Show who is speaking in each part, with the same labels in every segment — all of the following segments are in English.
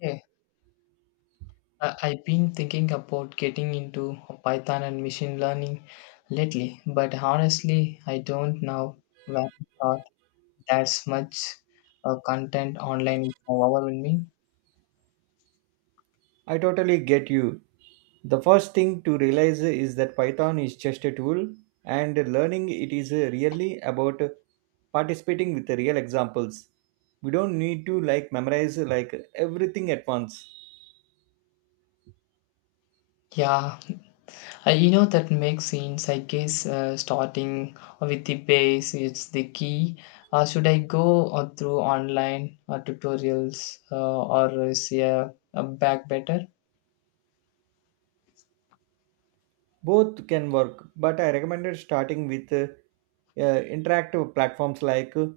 Speaker 1: Yeah, I've been thinking about getting into Python and machine learning lately, but honestly, I don't know where to start. There's much content online is overwhelming.
Speaker 2: I totally get you. The first thing to realize is that Python is just a tool, and learning it is really about participating with real examples. We don't need to like memorize like everything at once.
Speaker 1: Yeah, that makes sense. I guess starting with the base is the key. Should I go through online tutorials or is a back better?
Speaker 2: Both can work, but I recommended starting with interactive platforms like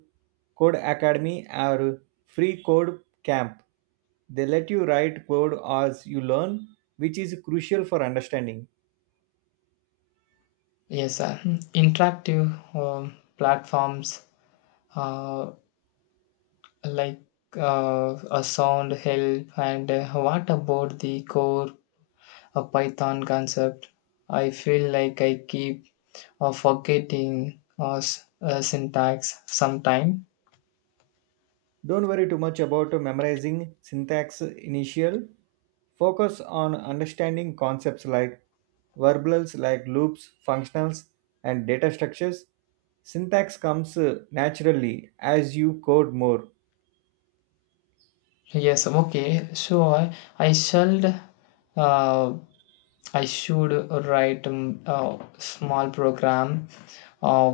Speaker 2: Code Academy or Free Code Camp. They let you write code as you learn, which is crucial for understanding.
Speaker 1: Yes, sir. Mm. Interactive platforms uh, like a sound help and what about the core python concept. I feel like I keep forgetting syntax sometime.
Speaker 2: Don't worry too much about memorizing syntax initial. Focus on understanding concepts like verbals like loops, functionals, and data structures. Syntax comes naturally as you code more.
Speaker 1: Yes, okay, sure. i should uh, I should write a small program uh,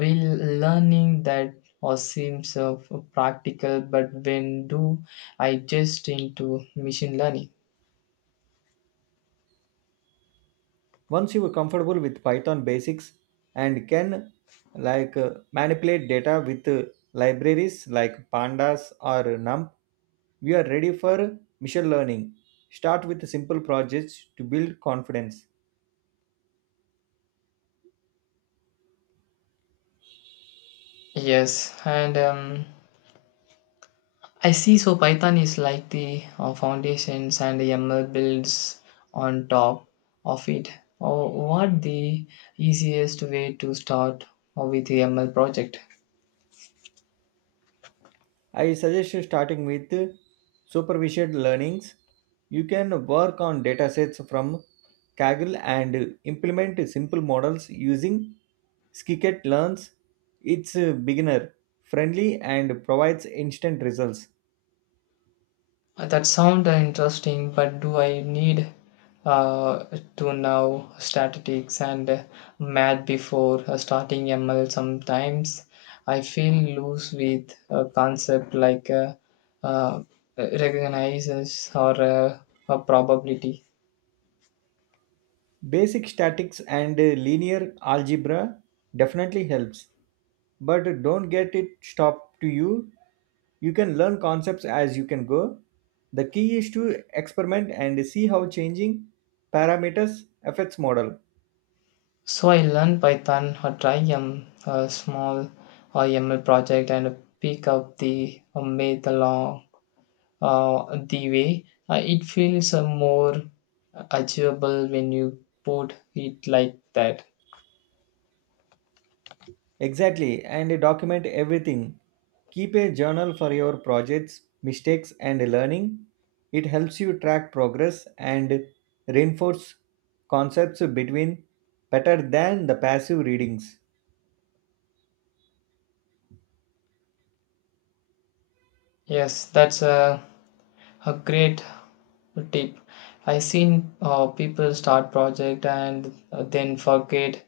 Speaker 1: will learning that or seems practical. But when do I just into machine learning?
Speaker 2: Once you are comfortable with Python basics and can like manipulate data with libraries like pandas or NumPy, we are ready for machine learning. Start with simple projects to build confidence.
Speaker 1: Yes, and I see. So Python is like the foundations, and the ML builds on top of it. Or what the easiest way to start with ML project?
Speaker 2: I suggest you starting with supervised learnings. You can work on datasets from Kaggle and implement simple models using Skicket Learns. It's beginner friendly and provides instant results.
Speaker 1: That sound interesting, but do I need uh, to know statistics and math before starting ML? Sometimes I feel loose with a concept like uh, recognizes or a probability.
Speaker 2: Basic statics and linear algebra definitely helps, but don't get it stopped to you. You can learn concepts as you can go. The key is to experiment and see how changing parameters affects model
Speaker 1: So I learn Python or try a small ML project and pick up the math along the way. Uh, it feels more achievable when you put it like that.
Speaker 2: exactly, and document everything. Keep a journal for your projects mistakes and learning. It helps you track progress and reinforce concepts between better than the passive readings.
Speaker 1: Yes, that's a great tip. I seen people start project and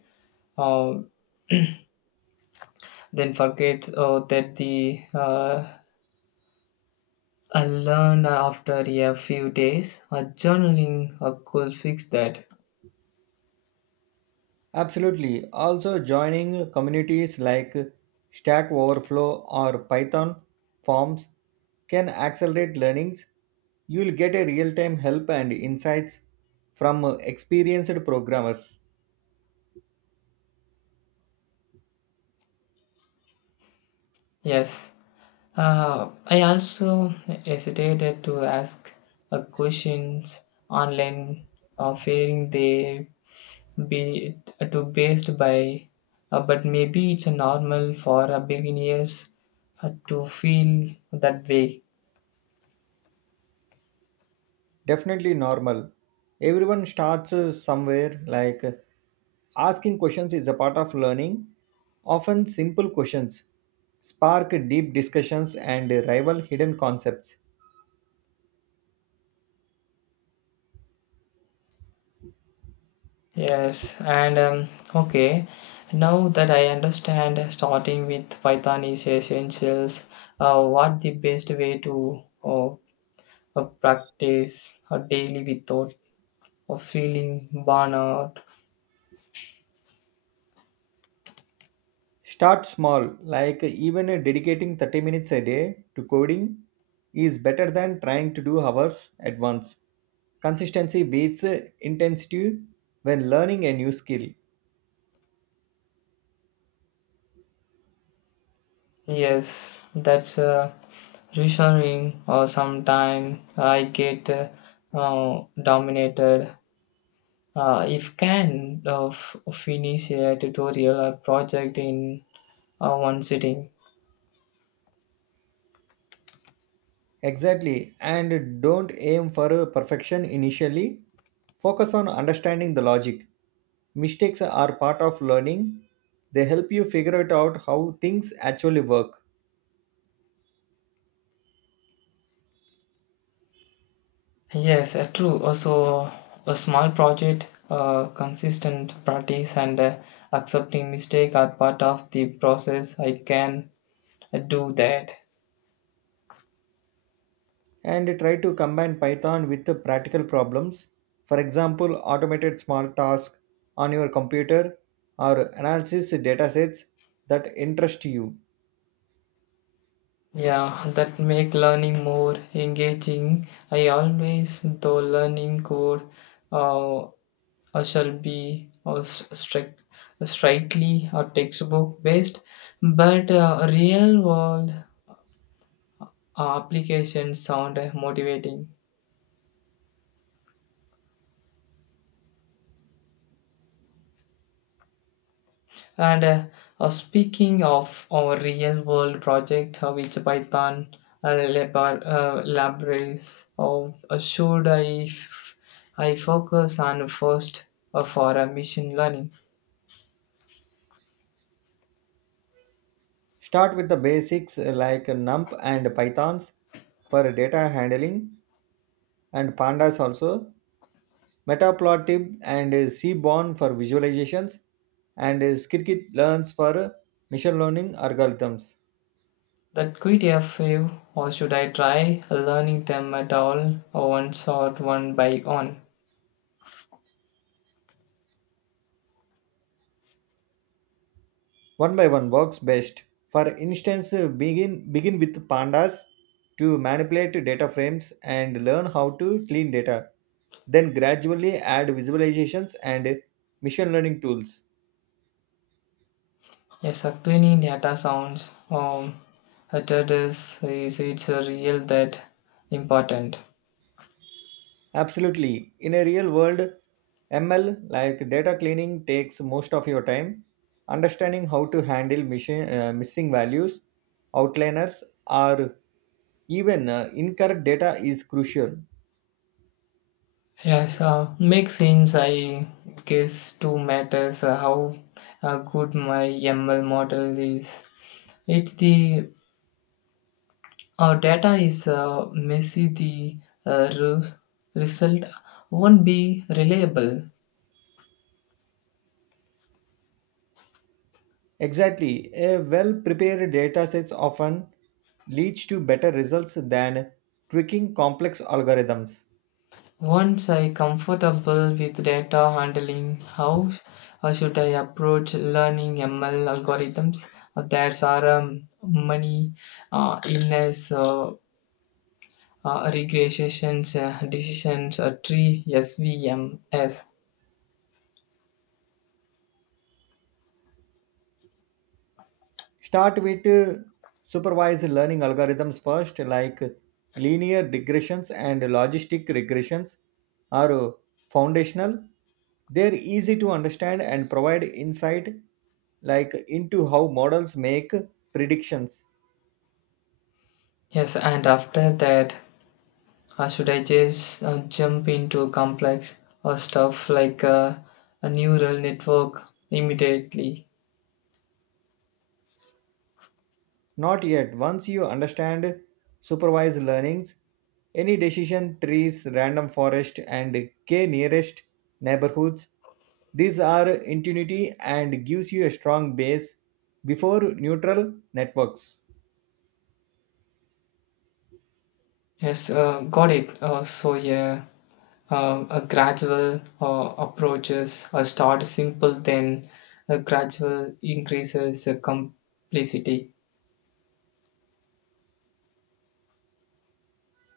Speaker 1: uh, then forget that the I learned after a few days. Journaling could fix that.
Speaker 2: Absolutely. Also, joining communities like Stack Overflow or Python forums can accelerate learnings. You'll get a real time help and insights from experienced programmers.
Speaker 1: Yes. I also hesitated to ask questions online, fearing they be too based by. But maybe it's a normal for a beginners to feel that way.
Speaker 2: Definitely normal. Everyone starts somewhere, like asking questions is a part of learning. Often, simple questions spark deep discussions and rival hidden concepts.
Speaker 1: Yes, and okay. Now that I understand, starting with Python is essentials. What the best way to practice daily without of feeling burnout?
Speaker 2: Start small, like even dedicating 30 minutes a day to coding is better than trying to do hours at once. Consistency beats intensity when learning a new skill.
Speaker 1: Yes, that's reassuring. Or sometimes I get dominated if can finish a tutorial or project in one sitting.
Speaker 2: Exactly, and don't aim for perfection initially. Focus on understanding the logic. Mistakes are part of learning, they help you figure it out how things actually work.
Speaker 1: Yes, true. Also, a small project, consistent practice, and accepting mistake are part of the process. I can do that.
Speaker 2: And try to combine Python with the practical problems. For example, automated small tasks on your computer or analysis datasets that interest you.
Speaker 1: Yeah, that make learning more engaging. I always though learning code or shall be or strictly or textbook based, but real world applications sound motivating. And speaking of our real world project, which Python laboratories, of, should I focus on first for machine learning?
Speaker 2: Start with the basics like NumPy and Pythons for data handling and Pandas also, Matplotlib and Seaborn for visualizations, and Scikit-learns for machine learning algorithms.
Speaker 1: That quite a few, or should I try learning them at all, or once or one by one?
Speaker 2: One by one works best. For instance, begin with pandas to manipulate data frames and learn how to clean data. Then gradually add visualizations and machine learning tools.
Speaker 1: Yes, cleaning data sounds that is it's a real that important.
Speaker 2: Absolutely. In a real world, ML like data cleaning takes most of your time. Understanding how to handle missing values, outliners, or even incorrect data is crucial.
Speaker 1: Yes, makes sense. I guess two matters how good my ML model is. It's the data is messy. The uh, res- result won't be reliable.
Speaker 2: Exactly. A well prepared datasets often leads to better results than tweaking complex algorithms.
Speaker 1: Once I comfortable with data handling, how should I approach learning ML algorithms? That's our money illness. Regressions, decisions tree svms.
Speaker 2: Start with supervised learning algorithms first, like linear regressions and logistic regressions are foundational. They're easy to understand and provide insight like into how models make predictions.
Speaker 1: Yes and after that, should I just jump into complex stuff like a neural network immediately?
Speaker 2: Not yet. Once you understand supervised learnings, any decision trees, random forest, and k nearest neighborhoods, these are intuitive and gives you a strong base before neutral networks.
Speaker 1: Yes got it so yeah a gradual approaches. Uh, start simple, then a gradual increases complexity.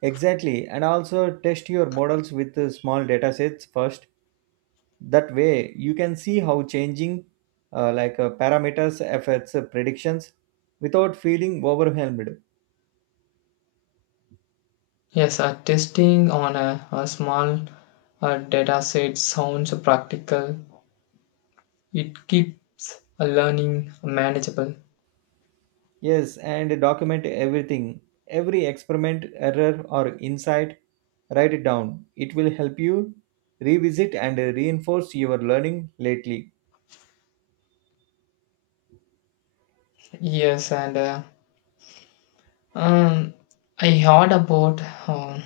Speaker 2: Exactly, and also test your models with small data sets first. That way, you can see how changing parameters affects predictions without feeling overwhelmed.
Speaker 1: Yes, testing on a small data set sounds practical. It keeps learning manageable.
Speaker 2: Yes, and document everything. Every experiment, error, or insight, write it down. It will help you revisit and reinforce your learning lately.
Speaker 1: Yes, and um, I heard about um,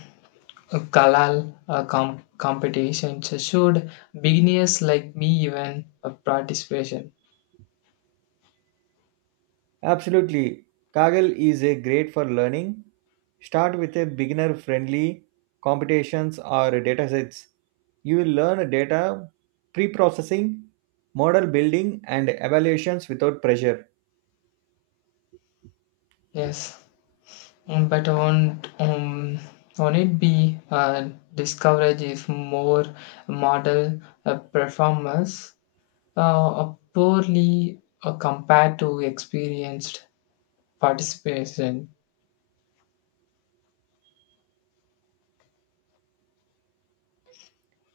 Speaker 1: a Kalal competition. So should beginners like me even participation?
Speaker 2: Absolutely. Kaggle is a great for learning. Start with a beginner friendly competitions or datasets. You will learn data pre processing, model building, and evaluations without pressure.
Speaker 1: Yes. Mm, but won't it be discourage if more model performers uh, poorly compared to experienced participation.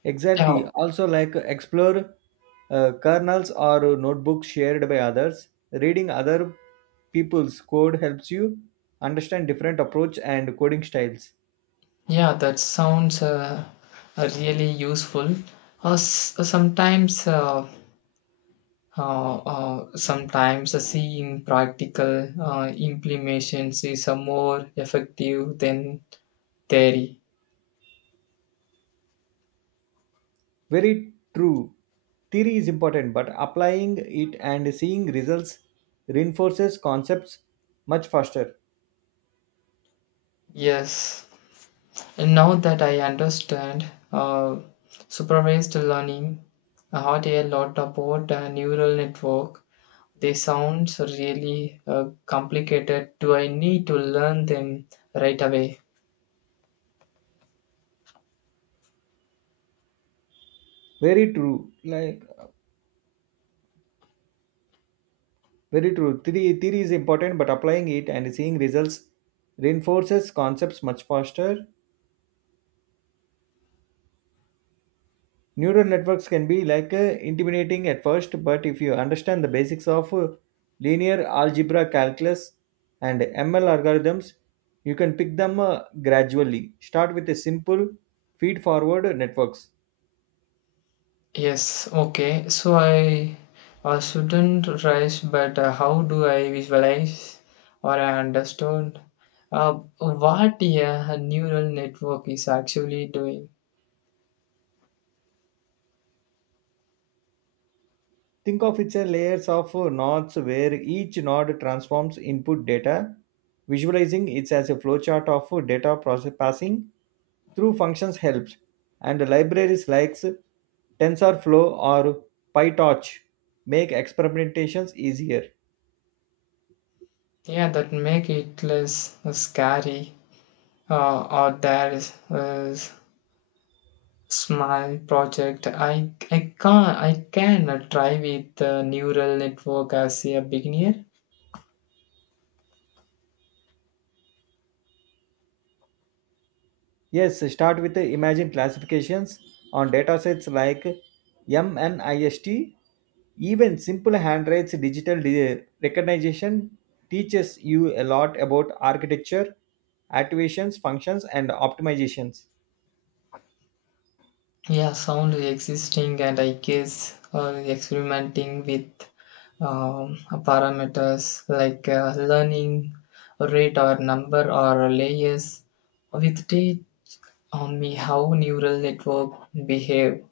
Speaker 2: Exactly.
Speaker 1: Yeah,
Speaker 2: Also, like explore kernels or notebooks shared by others. Reading other people's code helps you understand different approach and coding styles.
Speaker 1: yeah, that sounds really useful. S- sometimes, sometimes seeing practical implementations is more effective than theory.
Speaker 2: Very true. Theory is important, but applying it and seeing results reinforces concepts much faster.
Speaker 1: Yes, and now that I understand uh, supervised learning, I heard a lot about neural network. They sounds really complicated. Do I need to learn them right away?
Speaker 2: Very true. Theory is important, but applying it and seeing results reinforces concepts much faster. Neural networks can be like intimidating at first, but if you understand the basics of linear algebra calculus and ML algorithms, you can pick them gradually. Start with a simple feed-forward networks.
Speaker 1: Yes, okay. So I shouldn't rush, but how do I visualize or I understand uh, what yeah, a neural network is actually doing?
Speaker 2: Think of it as layers of nodes where each node transforms input data, visualizing it as a flowchart of data process passing through functions helps, and libraries like TensorFlow or PyTorch make experimentations easier.
Speaker 1: Yeah, that make it less scary. Or there is Smile project. I can try with the neural network as a beginner.
Speaker 2: Yes, start with the imagine classifications on datasets like MNIST. Even simple handwrites digital recognition teaches you a lot about architecture, activations, functions, and optimizations.
Speaker 1: Yeah, sound is existing, and I guess experimenting with um, parameters like learning rate or number or layers with date on me how neural network behave.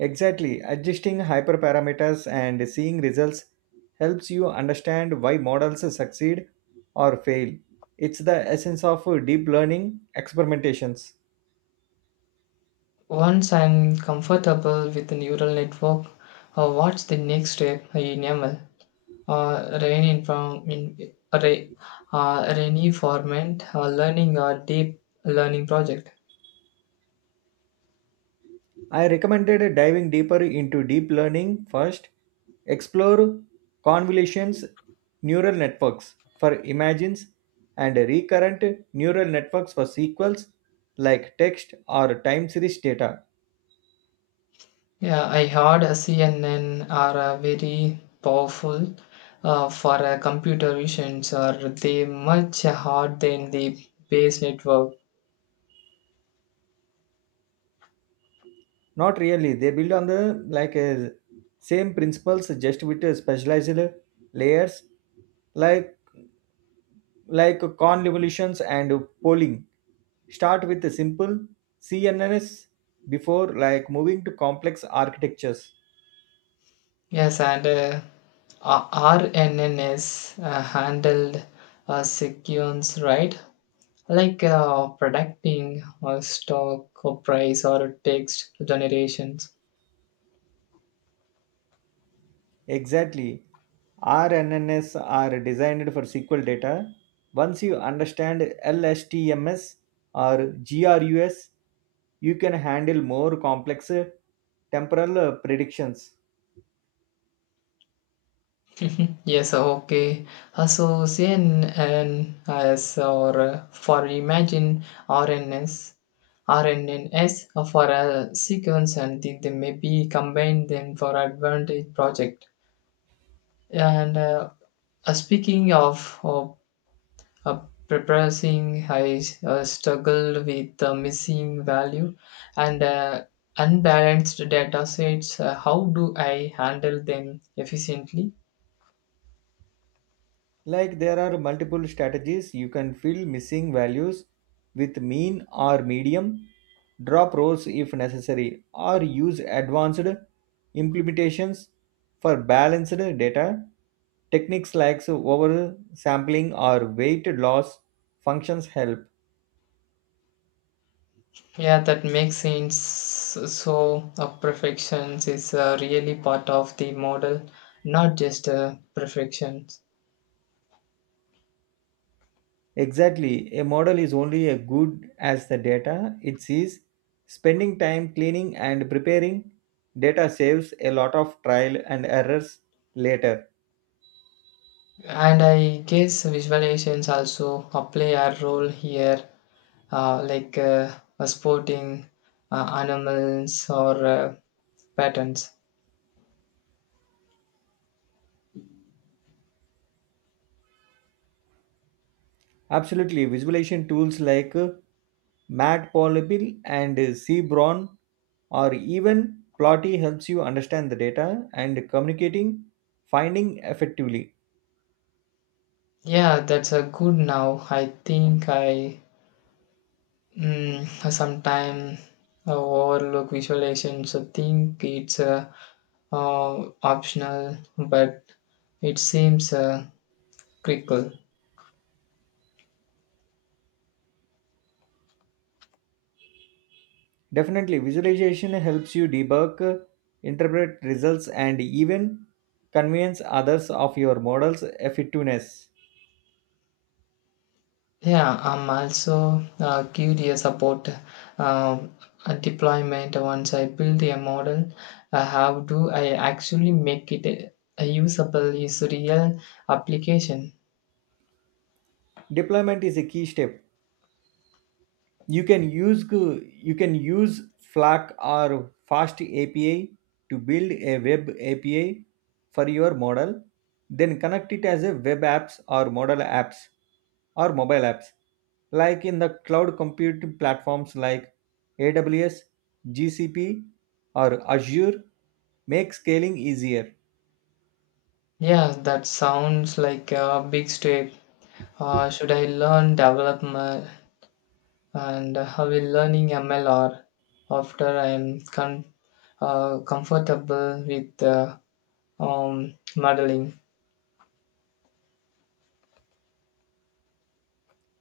Speaker 2: Exactly. Adjusting hyperparameters and seeing results helps you understand why models succeed or fail. It's the essence of deep learning experimentations.
Speaker 1: Once I'm comfortable with the neural network, what's the next step in ML? Rain in form in Ray, Rainy format learning a deep learning project.
Speaker 2: I recommended diving deeper into deep learning first. Explore convolutions neural networks for imagines and recurrent neural networks for sequels like text or time series data.
Speaker 1: Yeah, I heard a CNN are very powerful for computer visions or they much hard than the base network.
Speaker 2: Not really. They build on the like same principles, just with specialized layers, like convolutions and polling. Start with a simple CNNs before like moving to complex architectures.
Speaker 1: Yes, and RNNs handled sequence right, like predicting stock or price or text generations.
Speaker 2: Exactly. RNNs are designed for SQL data. Once you understand LSTMS or GRUS, you can handle more complex temporal predictions.
Speaker 1: Yes, okay. So CNNs or for imagine RNS, RNNs are for a sequence, and they may be combined then for advantage project. And speaking of uh, preparing, I struggled with the missing value and unbalanced data sets. How do I handle them efficiently?
Speaker 2: Like there are multiple strategies. You can fill missing values with mean or medium, drop rows if necessary, or use advanced implementations for balanced data. Techniques like oversampling or weight loss functions help.
Speaker 1: Yeah, that makes sense. So, perfection is really part of the model, not just perfection.
Speaker 2: Exactly, a model is only as good as the data it sees. Spending time cleaning and preparing data saves a lot of trial and errors later.
Speaker 1: And I guess visualizations also play a role here, like sporting animals or patterns.
Speaker 2: Absolutely, visualization tools like Matplotlib and Cbron or even Plotty helps you understand the data and communicating finding effectively.
Speaker 1: Yeah, that's a good now. I think I, mm, sometimes overlook visualization. So think it's optional, but it seems critical.
Speaker 2: Definitely, visualization helps you debug, interpret results, and even convince others of your model's effectiveness.
Speaker 1: Yeah, I'm also curious about um, a deployment. Once I build a model, how do I actually make it usable? Is real application?
Speaker 2: Deployment is a key step. you can use you can use Flask or fast api to build a web api for your model, then connect it as a web apps or model apps or mobile apps like in the cloud computing platforms like aws gcp or azure make scaling easier.
Speaker 1: Yeah, that sounds like a big step. Should I learn development? And I will learning MLR after I am comfortable with modeling.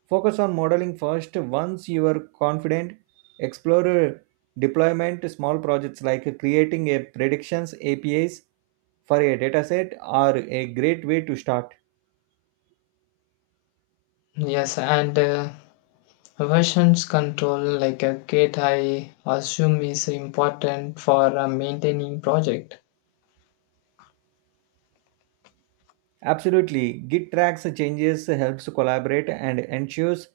Speaker 2: Focus on modeling first. Once you are confident, explore deployment small projects like creating a predictions APIs for a dataset are a great way to start.
Speaker 1: Yes, and versions control like a gate I assume is important for maintaining project.
Speaker 2: Absolutely, Git tracks changes helps collaborate and ensures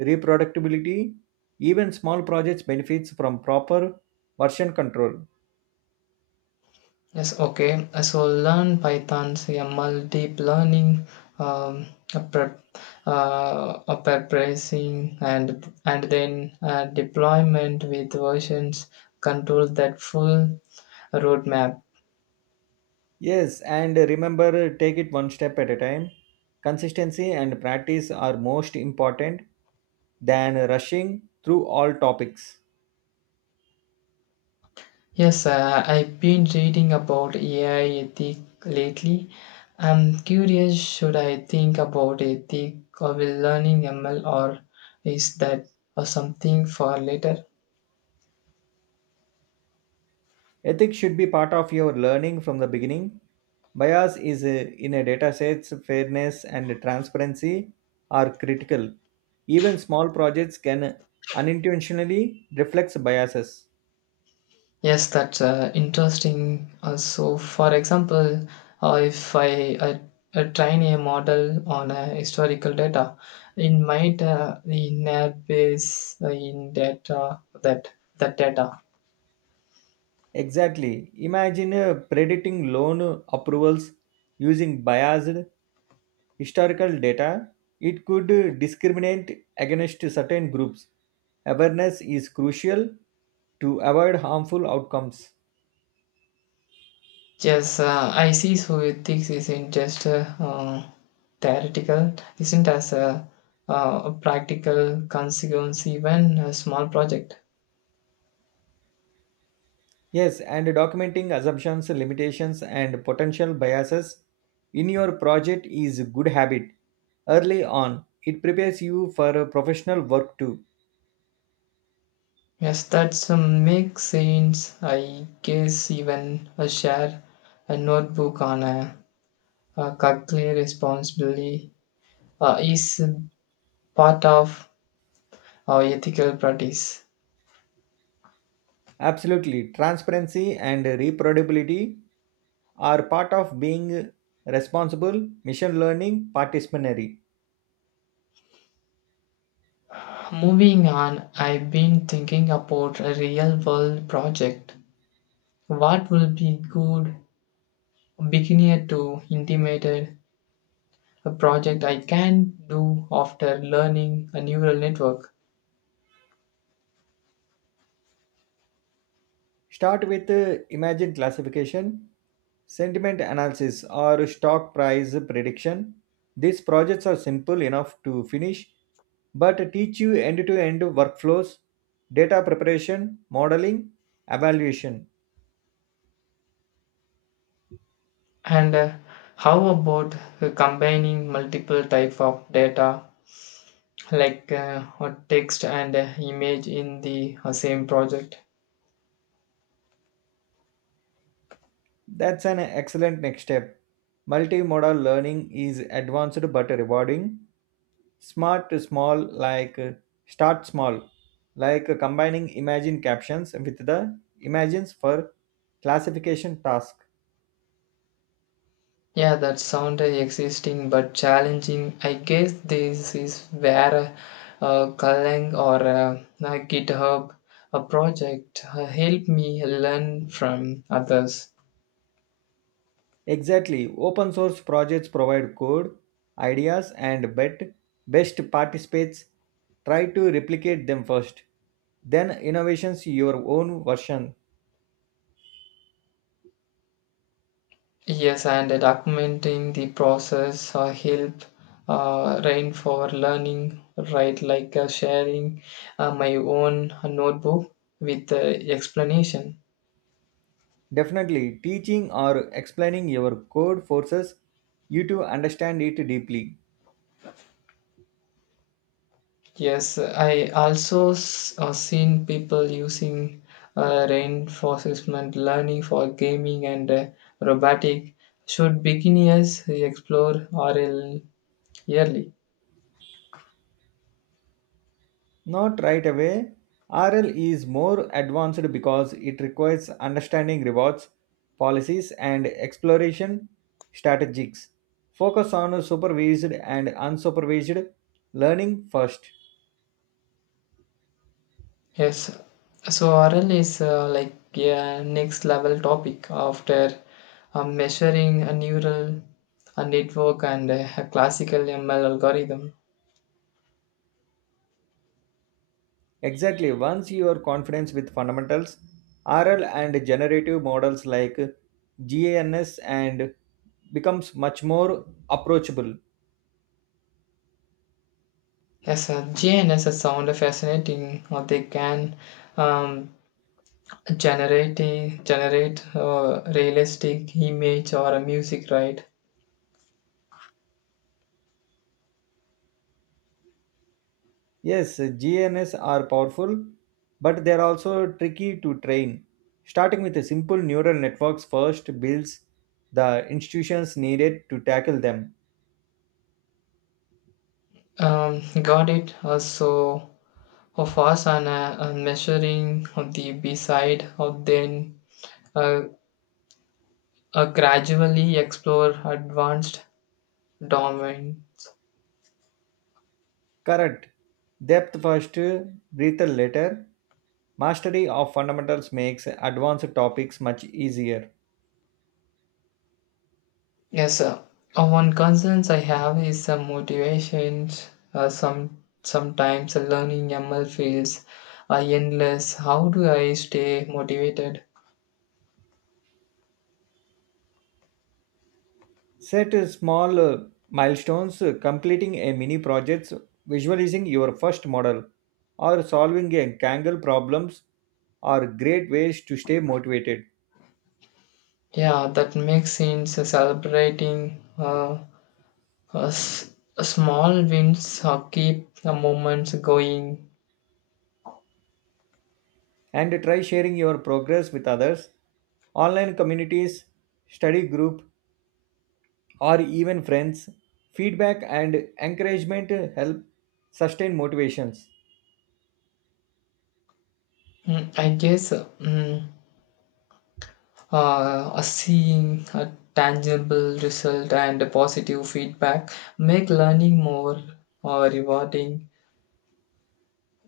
Speaker 2: reproducibility. Even small projects benefits from proper version control.
Speaker 1: Yes, okay. So learn Python's ML deep learning, um, a prep, a preparation and then deployment with versions control. That full roadmap.
Speaker 2: Yes, and remember, take it one step at a time. Consistency and practice are most important than rushing through all topics.
Speaker 1: Yes, I've been reading about AI ethic lately. I'm curious, should I think about ethic or will learning ML or is that or something for later?
Speaker 2: Ethics should be part of your learning from the beginning. Bias is in a data sets, fairness and transparency are critical. Even small projects can unintentionally reflect biases.
Speaker 1: Yes, that's interesting. Also, for example, if I train a model on historical data, it might inherit base in data that data.
Speaker 2: Exactly. Imagine predicting loan approvals using biased historical data, it could discriminate against certain groups. Awareness is crucial to avoid harmful outcomes.
Speaker 1: Yes, I see. So ethics isn't just theoretical, isn't as a practical consequence even a small project.
Speaker 2: Yes, and documenting assumptions, limitations, and potential biases in your project is a good habit. Early on, it prepares you for professional work too.
Speaker 1: Yes, that's makes sense. I guess even a share a notebook on a calculated responsibility is part of our ethical practice.
Speaker 2: Absolutely, transparency and reproducibility are part of being responsible, mission learning, participatory.
Speaker 1: Moving on, I've been thinking about a real world project. What will be good beginner to intimated a project I can do after learning a neural network?
Speaker 2: Start with imagine classification, sentiment analysis, or stock price prediction. These projects are simple enough to finish, but teach you end to end workflows, data preparation, modeling, evaluation.
Speaker 1: And how about combining multiple type of data like or text and image in the same project?
Speaker 2: That's an excellent next step. Multimodal learning is advanced but rewarding. Smart to small like Start small combining imagine captions with the imagines for classification task
Speaker 1: Yeah, that sounds existing but challenging. I guess this is where Golang or GitHub a project help me learn from others.
Speaker 2: exactly open source projects provide code ideas and bet best participates try to replicate them first then innovations your own version
Speaker 1: Yes, and documenting the process help Rain for learning, right? Like sharing my own notebook with the explanation.
Speaker 2: definitely teaching or explaining your code forces you to understand it deeply.
Speaker 1: Yes, I also seen people using reinforcement learning for gaming and robotic. Should beginners explore RL yearly?
Speaker 2: Not right away. RL is more advanced because it requires understanding rewards, policies, and exploration strategies. Focus on supervised and unsupervised learning first.
Speaker 1: Yes, so RL is like a next level topic after measuring a neural a network and a classical ML algorithm.
Speaker 2: Exactly, once you are confident with fundamentals, RL and generative models like GANS and becomes much more approachable.
Speaker 1: Yes, GNSS sound fascinating. They can um, generate realistic image or a music, right?
Speaker 2: Yes, GNS are powerful, but they are also tricky to train. Starting with a simple neural networks first builds the institutions needed to tackle them.
Speaker 1: Got it. Also, of fast on measuring the B side, or then uh, gradually explore advanced domain.
Speaker 2: Correct. Depth first, breadth later. Mastery of fundamentals makes advanced topics much easier.
Speaker 1: Yes, sir. One concerns I have is some motivations. Sometimes learning ML feels endless. How do I stay motivated?
Speaker 2: Set small milestones, completing a mini project, visualizing your first model, or solving a Kaggle problems are great ways to stay motivated.
Speaker 1: Yeah, that makes sense. Celebrating uh, s- small wins keep the moments going.
Speaker 2: And try sharing your progress with others. Online communities, study group, or even friends. Feedback and encouragement help sustain motivations.
Speaker 1: Mm, I guess a seeing a tangible result and a positive feedback make learning more rewarding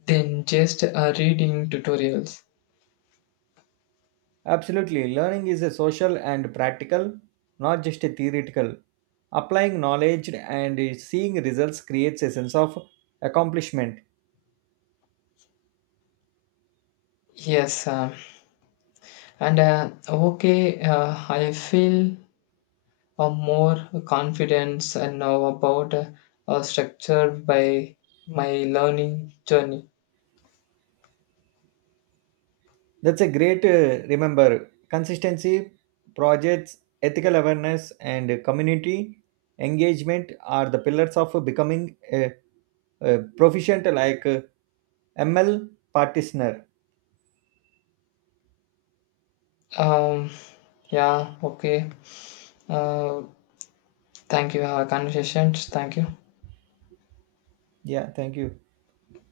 Speaker 1: than just reading tutorials.
Speaker 2: Absolutely, learning is a social and practical, not just a theoretical. Applying knowledge and seeing results creates a sense of accomplishment.
Speaker 1: Yes, and okay, I feel more confidence and now about structure by my learning journey.
Speaker 2: That's a great remember. Consistency, projects, ethical awareness, and community engagement are the pillars of becoming a proficient ML practitioner.
Speaker 1: Um, yeah okay uh, thank you our conversations, thank you.
Speaker 2: Yeah, thank you.